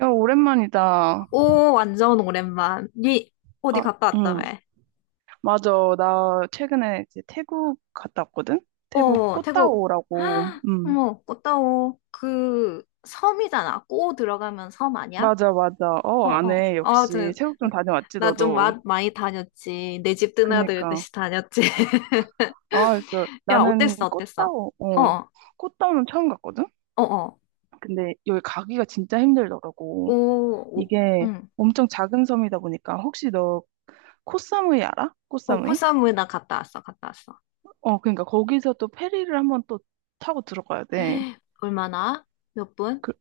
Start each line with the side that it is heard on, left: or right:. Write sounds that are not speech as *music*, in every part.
right: 야, 오랜만이다.
left: 오, 완전 오랜만. 니 어디
right: 아,
left: 갔다 왔다며?
right: 응. 맞아. 나 최근에 이제 태국 갔다 왔거든? 태국
left: 어, 태국.
right: 꽃다오라고.
left: 헉,
right: 응.
left: 어머, 꽃다오. 그 섬이잖아. 꼬 들어가면 섬 아니야?
right: 맞아, 맞아.
left: 어,
right: 어,
left: 어.
right: 아네.
left: 아,
right: 역시.
left: 저,
right: 태국 좀 다녀왔지,
left: 나 좀
right: 너도.
left: 많이 다녔지. 내 집
right: 그니까.
left: 드나들듯이 다녔지.
right: 아, 그,
left: *laughs* 야, 어땠어,
right: 나는
left: 어땠어?
right: 꽃다오,
left: 어,
right: 어.
left: 어,
right: 꽃다오는 처음 갔거든?
left: 어, 어.
right: 근데 여기 가기가 진짜
left: 오,
right: 힘들더라고.
left: 오,
right: 이게
left: 응.
right: 엄청 작은 섬이다 보니까. 혹시 너 코사무이 알아?
left: 어,
right: 코사무이?
left: 코사무에 나 갔다 왔어, 갔다 왔어.
right: 어, 그니까 거기서 또 페리를 한번 또 타고 들어가야 돼.
left: *gasps* 얼마나? 몇 분?
right: 그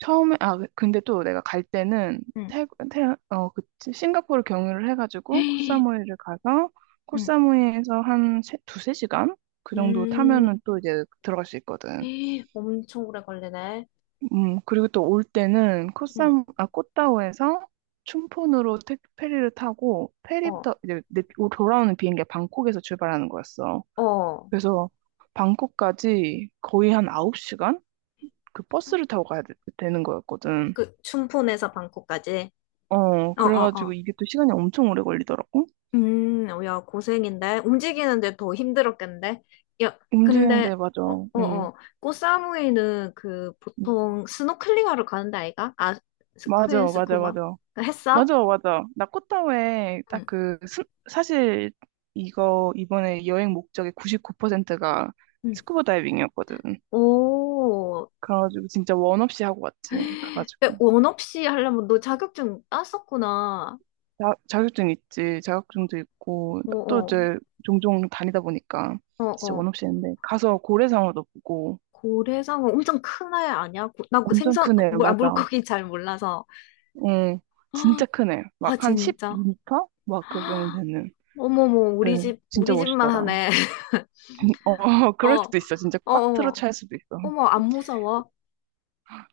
right: 처음에 근데 또 내가 갈 때는
left: 응.
right: 태, 태, 어, 그 싱가포르 경유를 해가지고
left: *gasps*
right: 코사무이를 가서
left: 응.
right: 코사무이에서 한 세, 두세 시간 그 정도
left: 음,
right: 타면은 또 이제 들어갈 수 있거든.
left: 에이, 엄청 오래 걸리네.
right: 음, 그리고 또 올 때는
left: 응,
right: 코사무 아 꽃다오에서 춘폰으로 페리를 타고
left: 어,
right: 돌아오는 비행기가 방콕에서 출발하는 거였어.
left: 어.
right: 그래서 방콕까지 거의 한 9시간 그 버스를 타고 가야 되는 거였거든.
left: 그, 춘폰에서 방콕까지.
right: 어,
left: 어, 어,
right: 그래가지고
left: 어.
right: 이게 또 시간이 엄청 오래 걸리더라고.
left: 어, 야, 고생인데. 움직이는데 더 힘들었겠는데. 야, 근데,
right: 움직이는데, 맞아.
left: 어, 어,
right: 응.
left: 어. 꽃사무이는 그,
right: 음.
left: 보통 스노클링 하러 가는데 아이가? 아,
right: 맞아,
left: 스쿠엔
right: 맞아,
left: 스쿠버?
right: 맞아.
left: 그 했어?
right: 맞아, 맞아. 나코타오에
left: 응,
right: 딱 그, 사실 이거 이번에 여행 목적의 99%가
left: 응.
right: 스쿠버 다이빙이었거든.
left: 오.
right: 그래가지고 진짜 원 없이 하고 왔지.
left: 헉,
right: 가가지고.
left: 원 없이 하려면 너 자격증 땄었구나.
right: 자격증 있지. 자격증도 있고.
left: 어,
right: 또
left: 어,
right: 이제 종종 다니다 보니까
left: 어,
right: 진짜
left: 어.
right: 원 없이 했는데. 가서 고래상어도 보고.
left: 고래상어 엄청 큰 애 아니야? 나그
right: 엄청
left: 생선 아,
right: 크네.
left: 물, 아,
right: 맞아.
left: 물고기 잘 몰라서
right: 어, 진짜 크네.
left: *gasps* 아
right: 막 한 1
left: 진짜
right: 2터막 그 정도 되는.
left: 어머머
right: 그
left: 우리 집
right: 진짜
left: 우리 집만
right: 멋있더라.
left: 하네 *laughs*
right: 어, *laughs* 그럴
left: 어
right: 수도 있어. 진짜
left: 어
right: 꽉 틀어
left: 어,
right: 찰 수도 있어.
left: 어. 머 안 무서워?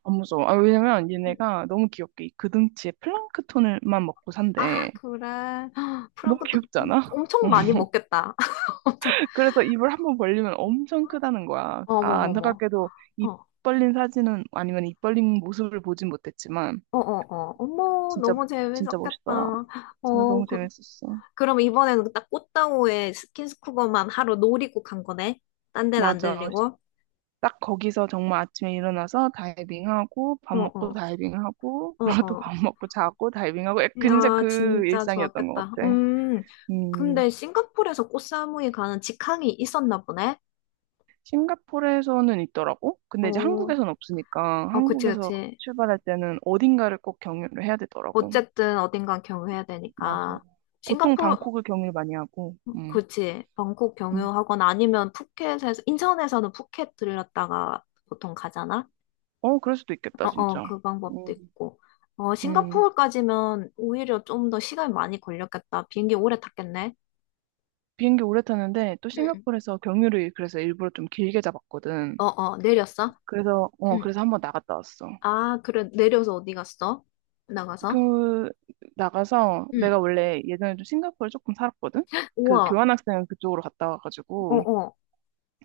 right: 안 무서워. 아, 왜냐면
left: 음,
right: 얘네가 너무 귀엽게 이 그등치에 플랑크톤을만 먹고
left: 아
right: 산대.
left: 그래 *gasps*
right: 너무
left: 프랑크도
right: 귀엽지 않아?
left: 엄청 많이
right: *laughs*
left: 먹겠다 *laughs* 엄청
right: 그래서 입을 한번 벌리면 엄청 크다는 거야. 아,
left: 어머머머
right: 안타깝게도 입
left: 어어어어
right: 벌린 사진은 아니면 입 벌린 모습을 보진 못했지만
left: 어, 머
right: 진짜
left: 너무
right: 진짜
left: 재밌었겠다
right: 멋있더라.
left: *gasps*
right: 진짜
left: 어
right: 너무
left: 그,
right: 재밌었어.
left: 그럼 이번에는 딱 꽃다오의 스킨스쿠버만 하루 놀이국 간 거네. 딴 데는 안
right: 맞아.
left: 들리고
right: 딱 거기서 정말 아침에 일어나서 다이빙하고 밥 먹고
left: 어어어어
right: 다이빙하고 *laughs* 그러고 또 밥 먹고 자고 다이빙하고 진짜
left: 야,
right: 그
left: 진짜
right: 일상이었던 것
left: 좋았겠다.
right: 같아. 음,
left: 근데 싱가포르에서 꽃사무이 가는 직항이 있었나 보네?
right: 싱가포르에서는 있더라고. 근데 이제
left: 어,
right: 한국에서는 없으니까
left: 어, 그치,
right: 한국에서
left: 그치.
right: 출발할 때는 어딘가를 꼭 경유를 해야 되더라고.
left: 어쨌든 어딘가 경유해야
right: 맞아.
left: 되니까.
right: 보통
left: 싱가포르,
right: 방콕을 경유를 많이 하고.
left: 그치. 방콕
right: 음.
left: 경유하거나 아니면 푸켓에서, 인천에서는 푸켓 들렸다가 보통 가잖아?
right: 어, 그럴 수도
left: 어,
right: 있겠다,
left: 어,
right: 진짜.
left: 그 방법도
right: 음,
left: 있고. 어,
right: 음.
left: 싱가포르까지면 오히려 좀 더 시간이 많이 걸렸겠다. 비행기 오래 탔겠네?
right: 비행기 오래 타는데 또
left: 응,
right: 싱가포르에서 경유를 그래서 일부러 좀 길게 잡았거든.
left: 어, 어, 내렸어?
right: 그래서 어
left: 응.
right: 그래서 한번 나갔다 왔어.
left: 아, 그래. 내려서 어디 갔어? 나가서?
right: 그 나가서
left: 응.
right: 내가 원래 예전에 좀 싱가포르 조금 살았거든. 그
left: 우와.
right: 교환학생 그쪽으로 갔다
left: 어,
right: 와가지고
left: 어.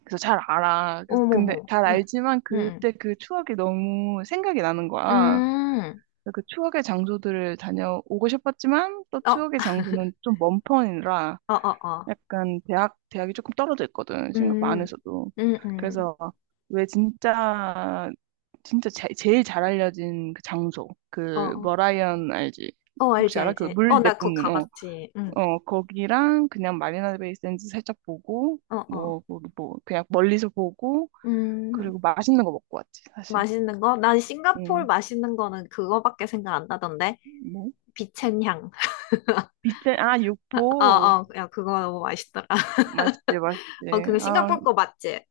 right: 그래서 잘 알아. 그래서 근데
left: 어머머.
right: 잘
left: 응.
right: 알지만
left: 응.
right: 그때 그 추억이 너무 생각이 나는
left: 응.
right: 거야.
left: 음.
right: 그래서 그 추억의 장소들을 다녀오고 싶었지만 또
left: 어,
right: 추억의 장소는 좀 먼 편이라
left: 어, 어, 어.
right: 약간 대학이 조금 떨어져 있거든. 싱가포르
left: 음.
right: 안에서도
left: 음, 음.
right: 그래서 왜 진짜 진짜 제일 잘 알려진 그 장소
left: 어,
right: 그
left: 어.
right: 머라이언 알지?
left: 어,
right: 혹시
left: 알지,
right: 알아? 그
left: 알지. 어,
right: 물
left: 나 그거
right: 내뿜는 어
left: 가봤지. 응.
right: 어 거기랑 그냥 마리나 베이 샌즈 살짝 보고
left: 어, 어.
right: 뭐, 뭐, 뭐 그냥 멀리서 보고
left: 음.
right: 그리고 맛있는 거 먹고 왔지 사실.
left: 맛있는 거? 난 싱가포르 맛있는 거는 그거밖에 생각 안 나던데.
right: 음뭐
left: 비첸향.
right: 비트 아
left: *laughs* 어,
right: 육포.
left: 어. 야, 그거 너무 맛있더라. *laughs*
right: 맛있지 맛있지.
left: 어, 그거
right: 아,
left: 싱가포르 거 맞지?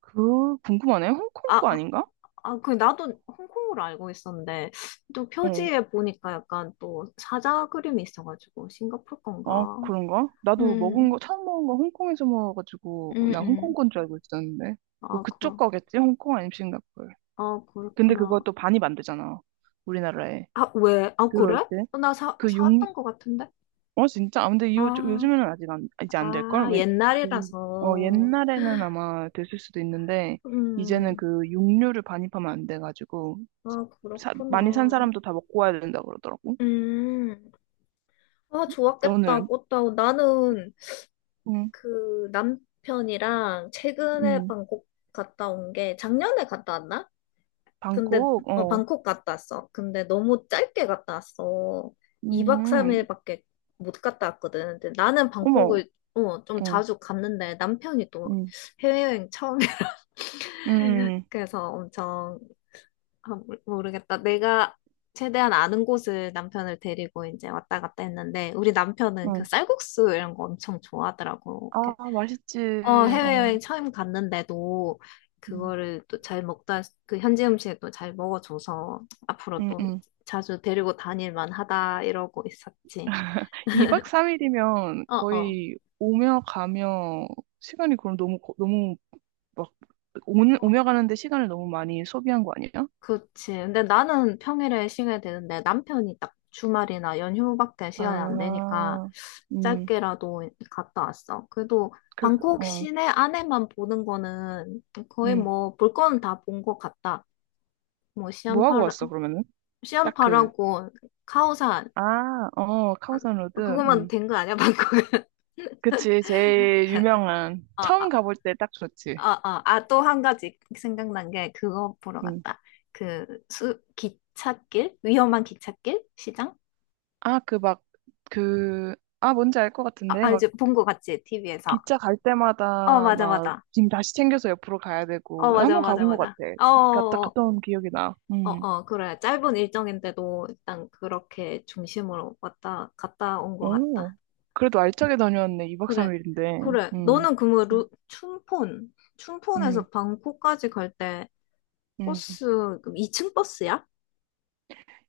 right: 그 궁금하네. 홍콩
left: 어,
right: 거
left: 어.
right: 아닌가?
left: 아, 그, 나도 홍콩으로 알고 있었는데, 또
right: 어,
left: 표지에 보니까 약간 또 사자 그림이 있어가지고, 싱가포르 건가?
right: 어, 그런가? 나도 먹은
left: 음,
right: 거, 처음 먹은 거 홍콩에서 먹어가지고,
left: 음,
right: 나 홍콩
left: 음.
right: 건 줄 알고 있었는데. 뭐
left: 아,
right: 그쪽
left: 그거,
right: 거겠지? 홍콩 아니면 싱가포르.
left: 아,
right: 근데
left: 그렇구나.
right: 그것도 반입 안 되잖아. 우리나라에.
left: 아, 왜? 아,
right: 들어올
left: 그래?
right: 때.
left: 어, 나
right: 그 육,
left: 사왔던 것 같은데?
right: 어, 진짜? 아, 근데
left: 아,
right: 요즘에는 아직 안, 이제 안
left: 아,
right: 될걸? 왜, 그, 어,
left: 옛날이라서.
right: 옛날에는 아마 됐을 수도 있는데, 이제는
left: 음,
right: 그 육류를 반입하면 안 돼가지고,
left: 아,
right: 많이 산
left: 그렇구나.
right: 사람도 다 먹고 와야 된다 그러더라고.
left: 음, 아, 좋았겠다,
right: 너는?
left: 꽃다운. 나는
right: 응,
left: 그 남편이랑 최근에
right: 응.
left: 방콕 갔다 온 게 작년에 갔다 왔나? 근데
right: 방콕,
left: 어,
right: 어,
left: 방콕 갔다 왔어. 근데 너무 짧게 갔다 왔어. 2박
right: 음, 음.
left: 3일밖에 못 갔다 왔거든. 근데 나는
right: 어머.
left: 방콕을 어, 좀
right: 어.
left: 자주 갔는데 남편이 또
right: 응,
left: 해외여행 처음에
right: 응,
left: *laughs*
right: 응.
left: 그래서 엄청 아, 모르겠다. 내가 최대한 아는 곳을 남편을 데리고 이제 왔다 갔다 했는데 우리
right: 응.
left: 남편은 그
right: 응.
left: 쌀국수 이런 거 엄청 좋아하더라고.
right: 아, 맛있지.
left: 어,
right: 어,
left: 해외여행 처음 갔는데도
right: 음.
left: 그거를 또 잘 먹다, 그 현지 음식을 또 잘 먹어줘서 앞으로
right: 응,
left: 또
right: 응.
left: 자주 데리고 다닐 만하다 이러고 있었지.
right: 2박 3일이면
left: 어, 어,
right: 거의 오며 가며 시간이 그럼 너무, 너무 막 오
left: 어,
right: 오며 가는데 시간을 너무 많이 소비한 거 아니야?
left: 그렇지. 근데 나는 평일에 시간이 되는데 남편이 딱 주말이나 연휴밖에 시간이 안 되니까
right: 아, 음,
left: 짧게라도 갔다 왔어. 그래도
right: 그래도,
left: 방콕
right: 어,
left: 시내 안에만 보는 거는 거의
right: 음.
left: 뭐 볼 거는 다 본 것 같다. 뭐
right: 뭐 하고
left: 시안파라,
right: 왔어, 그러면은? 딱 그,
left: 시안파라고 카오산
right: 아, 어, 카오산 로드,
left: 그거만 된 거 아니야, 방콕 *laughs*
right: 그치, 제일 유명한.
left: 어,
right: 처음
left: 아,
right: 가볼 때 딱
left: 어,
right: 좋지.
left: 어. 아, 또 한 가지 생각난 게 그거 보러
right: 음.
left: 갔다. 그 수, 기찻길? 위험한 기찻길? 시장?
right: 아, 그 막, 그, 아, 뭔지 알 것
left: 아,
right: 같은데?
left: 아 이제 본 거 같지? TV에서.
right: 기차 갈
left: 어,
right: 때마다
left: 맞아,
right: 막
left: 맞아.
right: 짐 다시 챙겨서 옆으로 가야
left: 어,
right: 되고 한
left: 맞아,
right: 번
left: 맞아,
right: 가본 것 같아.
left: 맞아. 어,
right: 갔다
left: 어,
right: 갔다 온 기억이 나.
left: 어, 어,
right: 음.
left: 어. 그래. 짧은 일정인데도 일단 그렇게 중심으로 왔다, 갔다 온 거
right: 오.
left: 같다.
right: 그래도 알차게 다녀왔네. 2박
left: 그래.
right: 3일인데.
left: 그래.
right: 음.
left: 너는 그러면 루, 춘폰,
right: 음.
left: 춘폰에서 방콕까지 갈 때
right: 음.
left: 버스, 그럼 2층 버스야?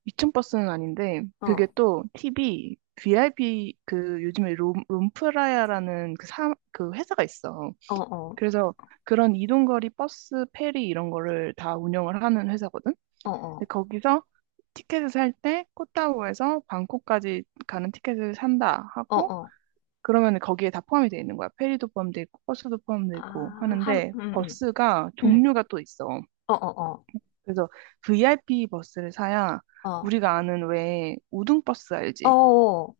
right: 이층 버스는 아닌데
left: 어,
right: 그게
left: 어,
right: 또 팁이 VIP, 그 요즘에 롬프라야라는 그 회사가 있어.
left: 어,
right: 그래서 그런 이동거리 버스, 페리 이런 거를 다 운영을 하는 회사거든.
left: 어,
right: 근데
left: 어,
right: 거기서 티켓을 살 때 코타우에서 방콕까지 가는 티켓을 산다
left: 어,
right: 하고,
left: 어.
right: 그러면 거기에 다 포함이 돼 있는 거야. 페리도 포함돼 있고 버스도 포함돼 있고
left: 아, 함,
right: 하는데, 버스가
left: 음.
right: 종류가 또 있어.
left: 어, 어,
right: 그래서 VIP 버스를 사야
left: 어, 어,
right: 우리가 아는 왜 우등 버스
left: 어,
right: 알지?
left: 어.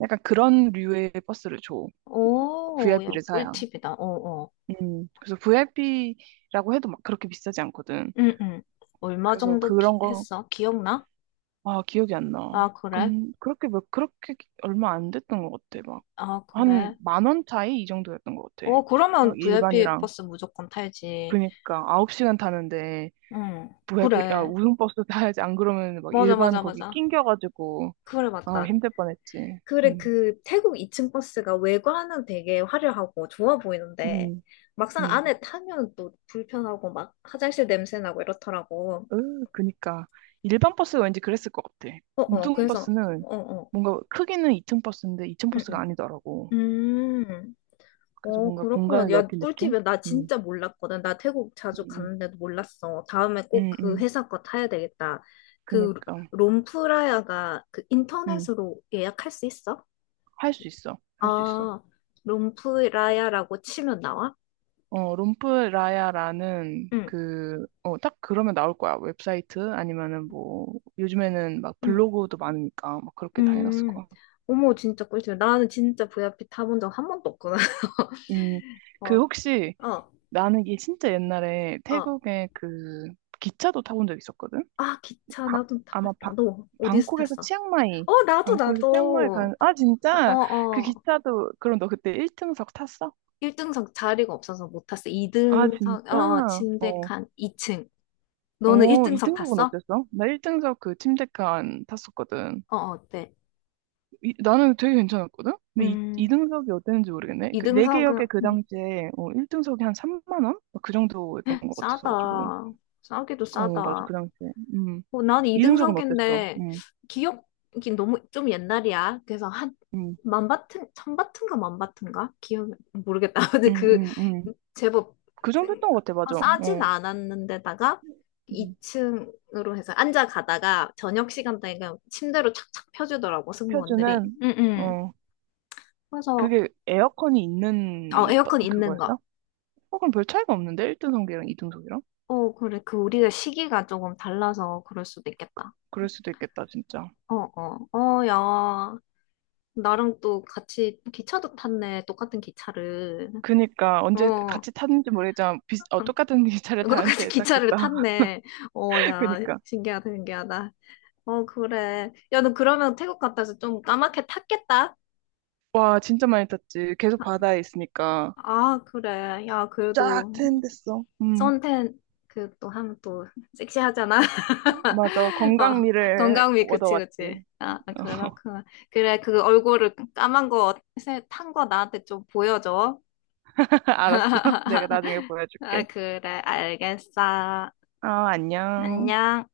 right: 약간 그런 류의 버스를 줘.
left: 오, 야,
right: VIP를 사야.
left: 꿀팁이다. 어, 어.
right: 그래서 VIP라고 해도 막 그렇게 비싸지 않거든.
left: 음, 음. 얼마
right: 그래서
left: 정도
right: 그런 거
left: 했어? 기억나?
right: 아, 기억이 안 나.
left: 아, 그래?
right: 근 그렇게 몇 그렇게 얼마 안 됐던 것 같아. 막
left: 아,
right: 한
left: 그래?
right: 만원 차이 이 정도였던 것 같아.
left: 어, 그러면
right: 막
left: VIP
right: 일반이랑
left: 버스 무조건 타야지.
right: 그니까 9시간 타는데,
left: 응,
right: 뭐야 야,
left: 그래.
right: 우등버스 *laughs* 타야지 안 그러면 막
left: 맞아,
right: 일반
left: 맞아,
right: 거기
left: 맞아.
right: 낑겨가지고
left: 그래,
right: 아
left: 맞다.
right: 힘들 뻔했지.
left: 그래,
right: 음,
left: 그 태국 2층 버스가 외관은 되게 화려하고 좋아 보이는데,
right: 음,
left: 막상
right: 음.
left: 안에 타면 또 불편하고 막 화장실 냄새 나고 이렇더라고.
right: 으, 그니까 일반 버스가 왠지 그랬을 것 같아.
left: 어 어, 그래서,
right: 우등버스는
left: 어어,
right: 뭔가 크기는 2층 버스인데 2층
left: 응,
right: 버스가
left: 응.
right: 아니더라고.
left: 음, 음.
right: 그래서
left: 어,
right: 뭔가
left: 그렇구나.
right: 공간을
left: 야,
right: 넓힌 느낌?
left: 꿀팁이야. 나
right: 음,
left: 진짜 몰랐거든. 나 태국 자주
right: 음,
left: 갔는데도 몰랐어. 다음에 꼭 그
right: 음.
left: 회사 거 타야 되겠다. 그
right: 그니까.
left: 롬프라야가 그
right: 응,
left: 인터넷으로 예약할 수 있어?
right: 할 수 있어. 할 수 있어.
left: 아, 롬프라야라고 치면 나와?
right: 어, 롬프라야라는
left: 응.
right: 그, 어, 딱 그러면 나올 거야. 웹사이트 아니면은 뭐, 요즘에는 막
left: 응.
right: 블로그도 많으니까 막 그렇게 다 해놨을
left: 음,
right: 거야.
left: 어머, 진짜 꿀팁. 나는 진짜 VIP 타본 적 한 번도 없구나.
right: 음,
left: *laughs*
right: 그
left: 어,
right: 혹시
left: 어,
right: 나는 이게 진짜 옛날에
left: 어.
right: 태국에 그 기차도 타본 적 있었거든?
left: 아, 기차,
right: 바-
left: 나도
right: 아마
left: 타봤다.
right: 바,
left: 너, 어디서
right: 방콕에서
left: 탔어?
right: 치앙마이,
left: 어, 나도,
right: 방콕에서 치앙마이 간,
left: 나도.
right: 아,
left: 어,
right: 진짜? 그
left: 어.
right: 기차도, 그럼 너 그때 1등석 탔어?
left: 1등석 자리가 없어서 못 탔어.
right: 아,
left: 2등석, 어, 어,
right: 진짜?
left: 침대
right: 어.
left: 칸 2층. 너는
right: 오,
left: 1등석
right: 2등석은
left: 탔어?
right: 어땠어? 나 1등석 그 침대칸 탔었거든.
left: 어, 어, 어때?
right: 나는 되게 괜찮았거든? 근데 이,
left: 음,
right: 2등석이 어땠는지 모르겠네. 그, 개역
left: 2등석은,
right: 에 그 당시에, 어, 1등석이 한 3만 원? 그 정도였던 것 같아서가지고.
left: 싸다. 싸기도
right: 어, 맞아,
left: 싸다.
right: 그 당시에. 음.
left: 어, 난
right: 2등석은 어땠어?
left: 이등석인데 기억이 너무 좀 옛날이야. 그래서 한
right: 음,
left: 만바튼 천바튼가 만바튼가 기억 모르겠다. *laughs* 근데
right: 음,
left: 그
right: 음, 음.
left: 제법
right: 그 정도
left: 생-
right: 했던 것 같아,
left: 어,
right: 맞아.
left: 싸진
right: 어,
left: 않았는데다가
right: 음.
left: 2층으로 해서 앉아 가다가 저녁 시간대에 그냥 침대로 착착 펴주더라고 승무원들이.
right: 표준은,
left: 응응.
right: 어,
left: 그래서
right: 그게 에어컨이
left: 어,
right: 있는
left: 에어컨 있는 거.
right: 그거였어? 어, 그럼 별 차이가 없는데? 1등석이랑 2등석이랑?
left: 어 그래 그 우리가 시기가 조금 달라서 그럴 수도 있겠다.
right: 그럴 수도 있겠다, 진짜.
left: 어, 어, 어, 야, 나랑 또 같이 기차도 탔네. 똑같은 기차를.
right: 그니까 언제
left: 어,
right: 같이 탔는지 모르겠지만 비슷, 어,
left: 응,
right: 똑같은 *laughs*
left: 똑같은
right: 기차를 다른
left: *laughs*
right: 데
left: 기차를
right: 탔겠다.
left: 탔네. 어,
right: *laughs*
left: 야,
right: 그니까
left: 신기하다, 신기하다. 어, 그래. 야, 너 그러면 태국 갔다 와서 좀 까맣게 탔겠다?
right: 와 진짜 많이 탔지. 계속 바다에 있으니까
left: 아, 그래. 야,
right: 쫙
left: 그래도
right: 트인댔어. 음,
left: 선탠 그 또 하면 또 섹시하잖아.
right: 맞아,
left: *laughs* 어,
right: 건강미를
left: 건강미, 그치,
right: 얻어왔지.
left: 그치. 아, 아,
right: *laughs*
left: 그렇구나. 그래, 그 얼굴을 까만 거, 탄 거 나한테 좀 보여줘.
right: 알았어. *laughs* 내가
left: *laughs*
right: 나중에
left: 아,
right: 보여줄게.
left: 그래, 알겠어.
right: 아, 안녕.
left: 안녕.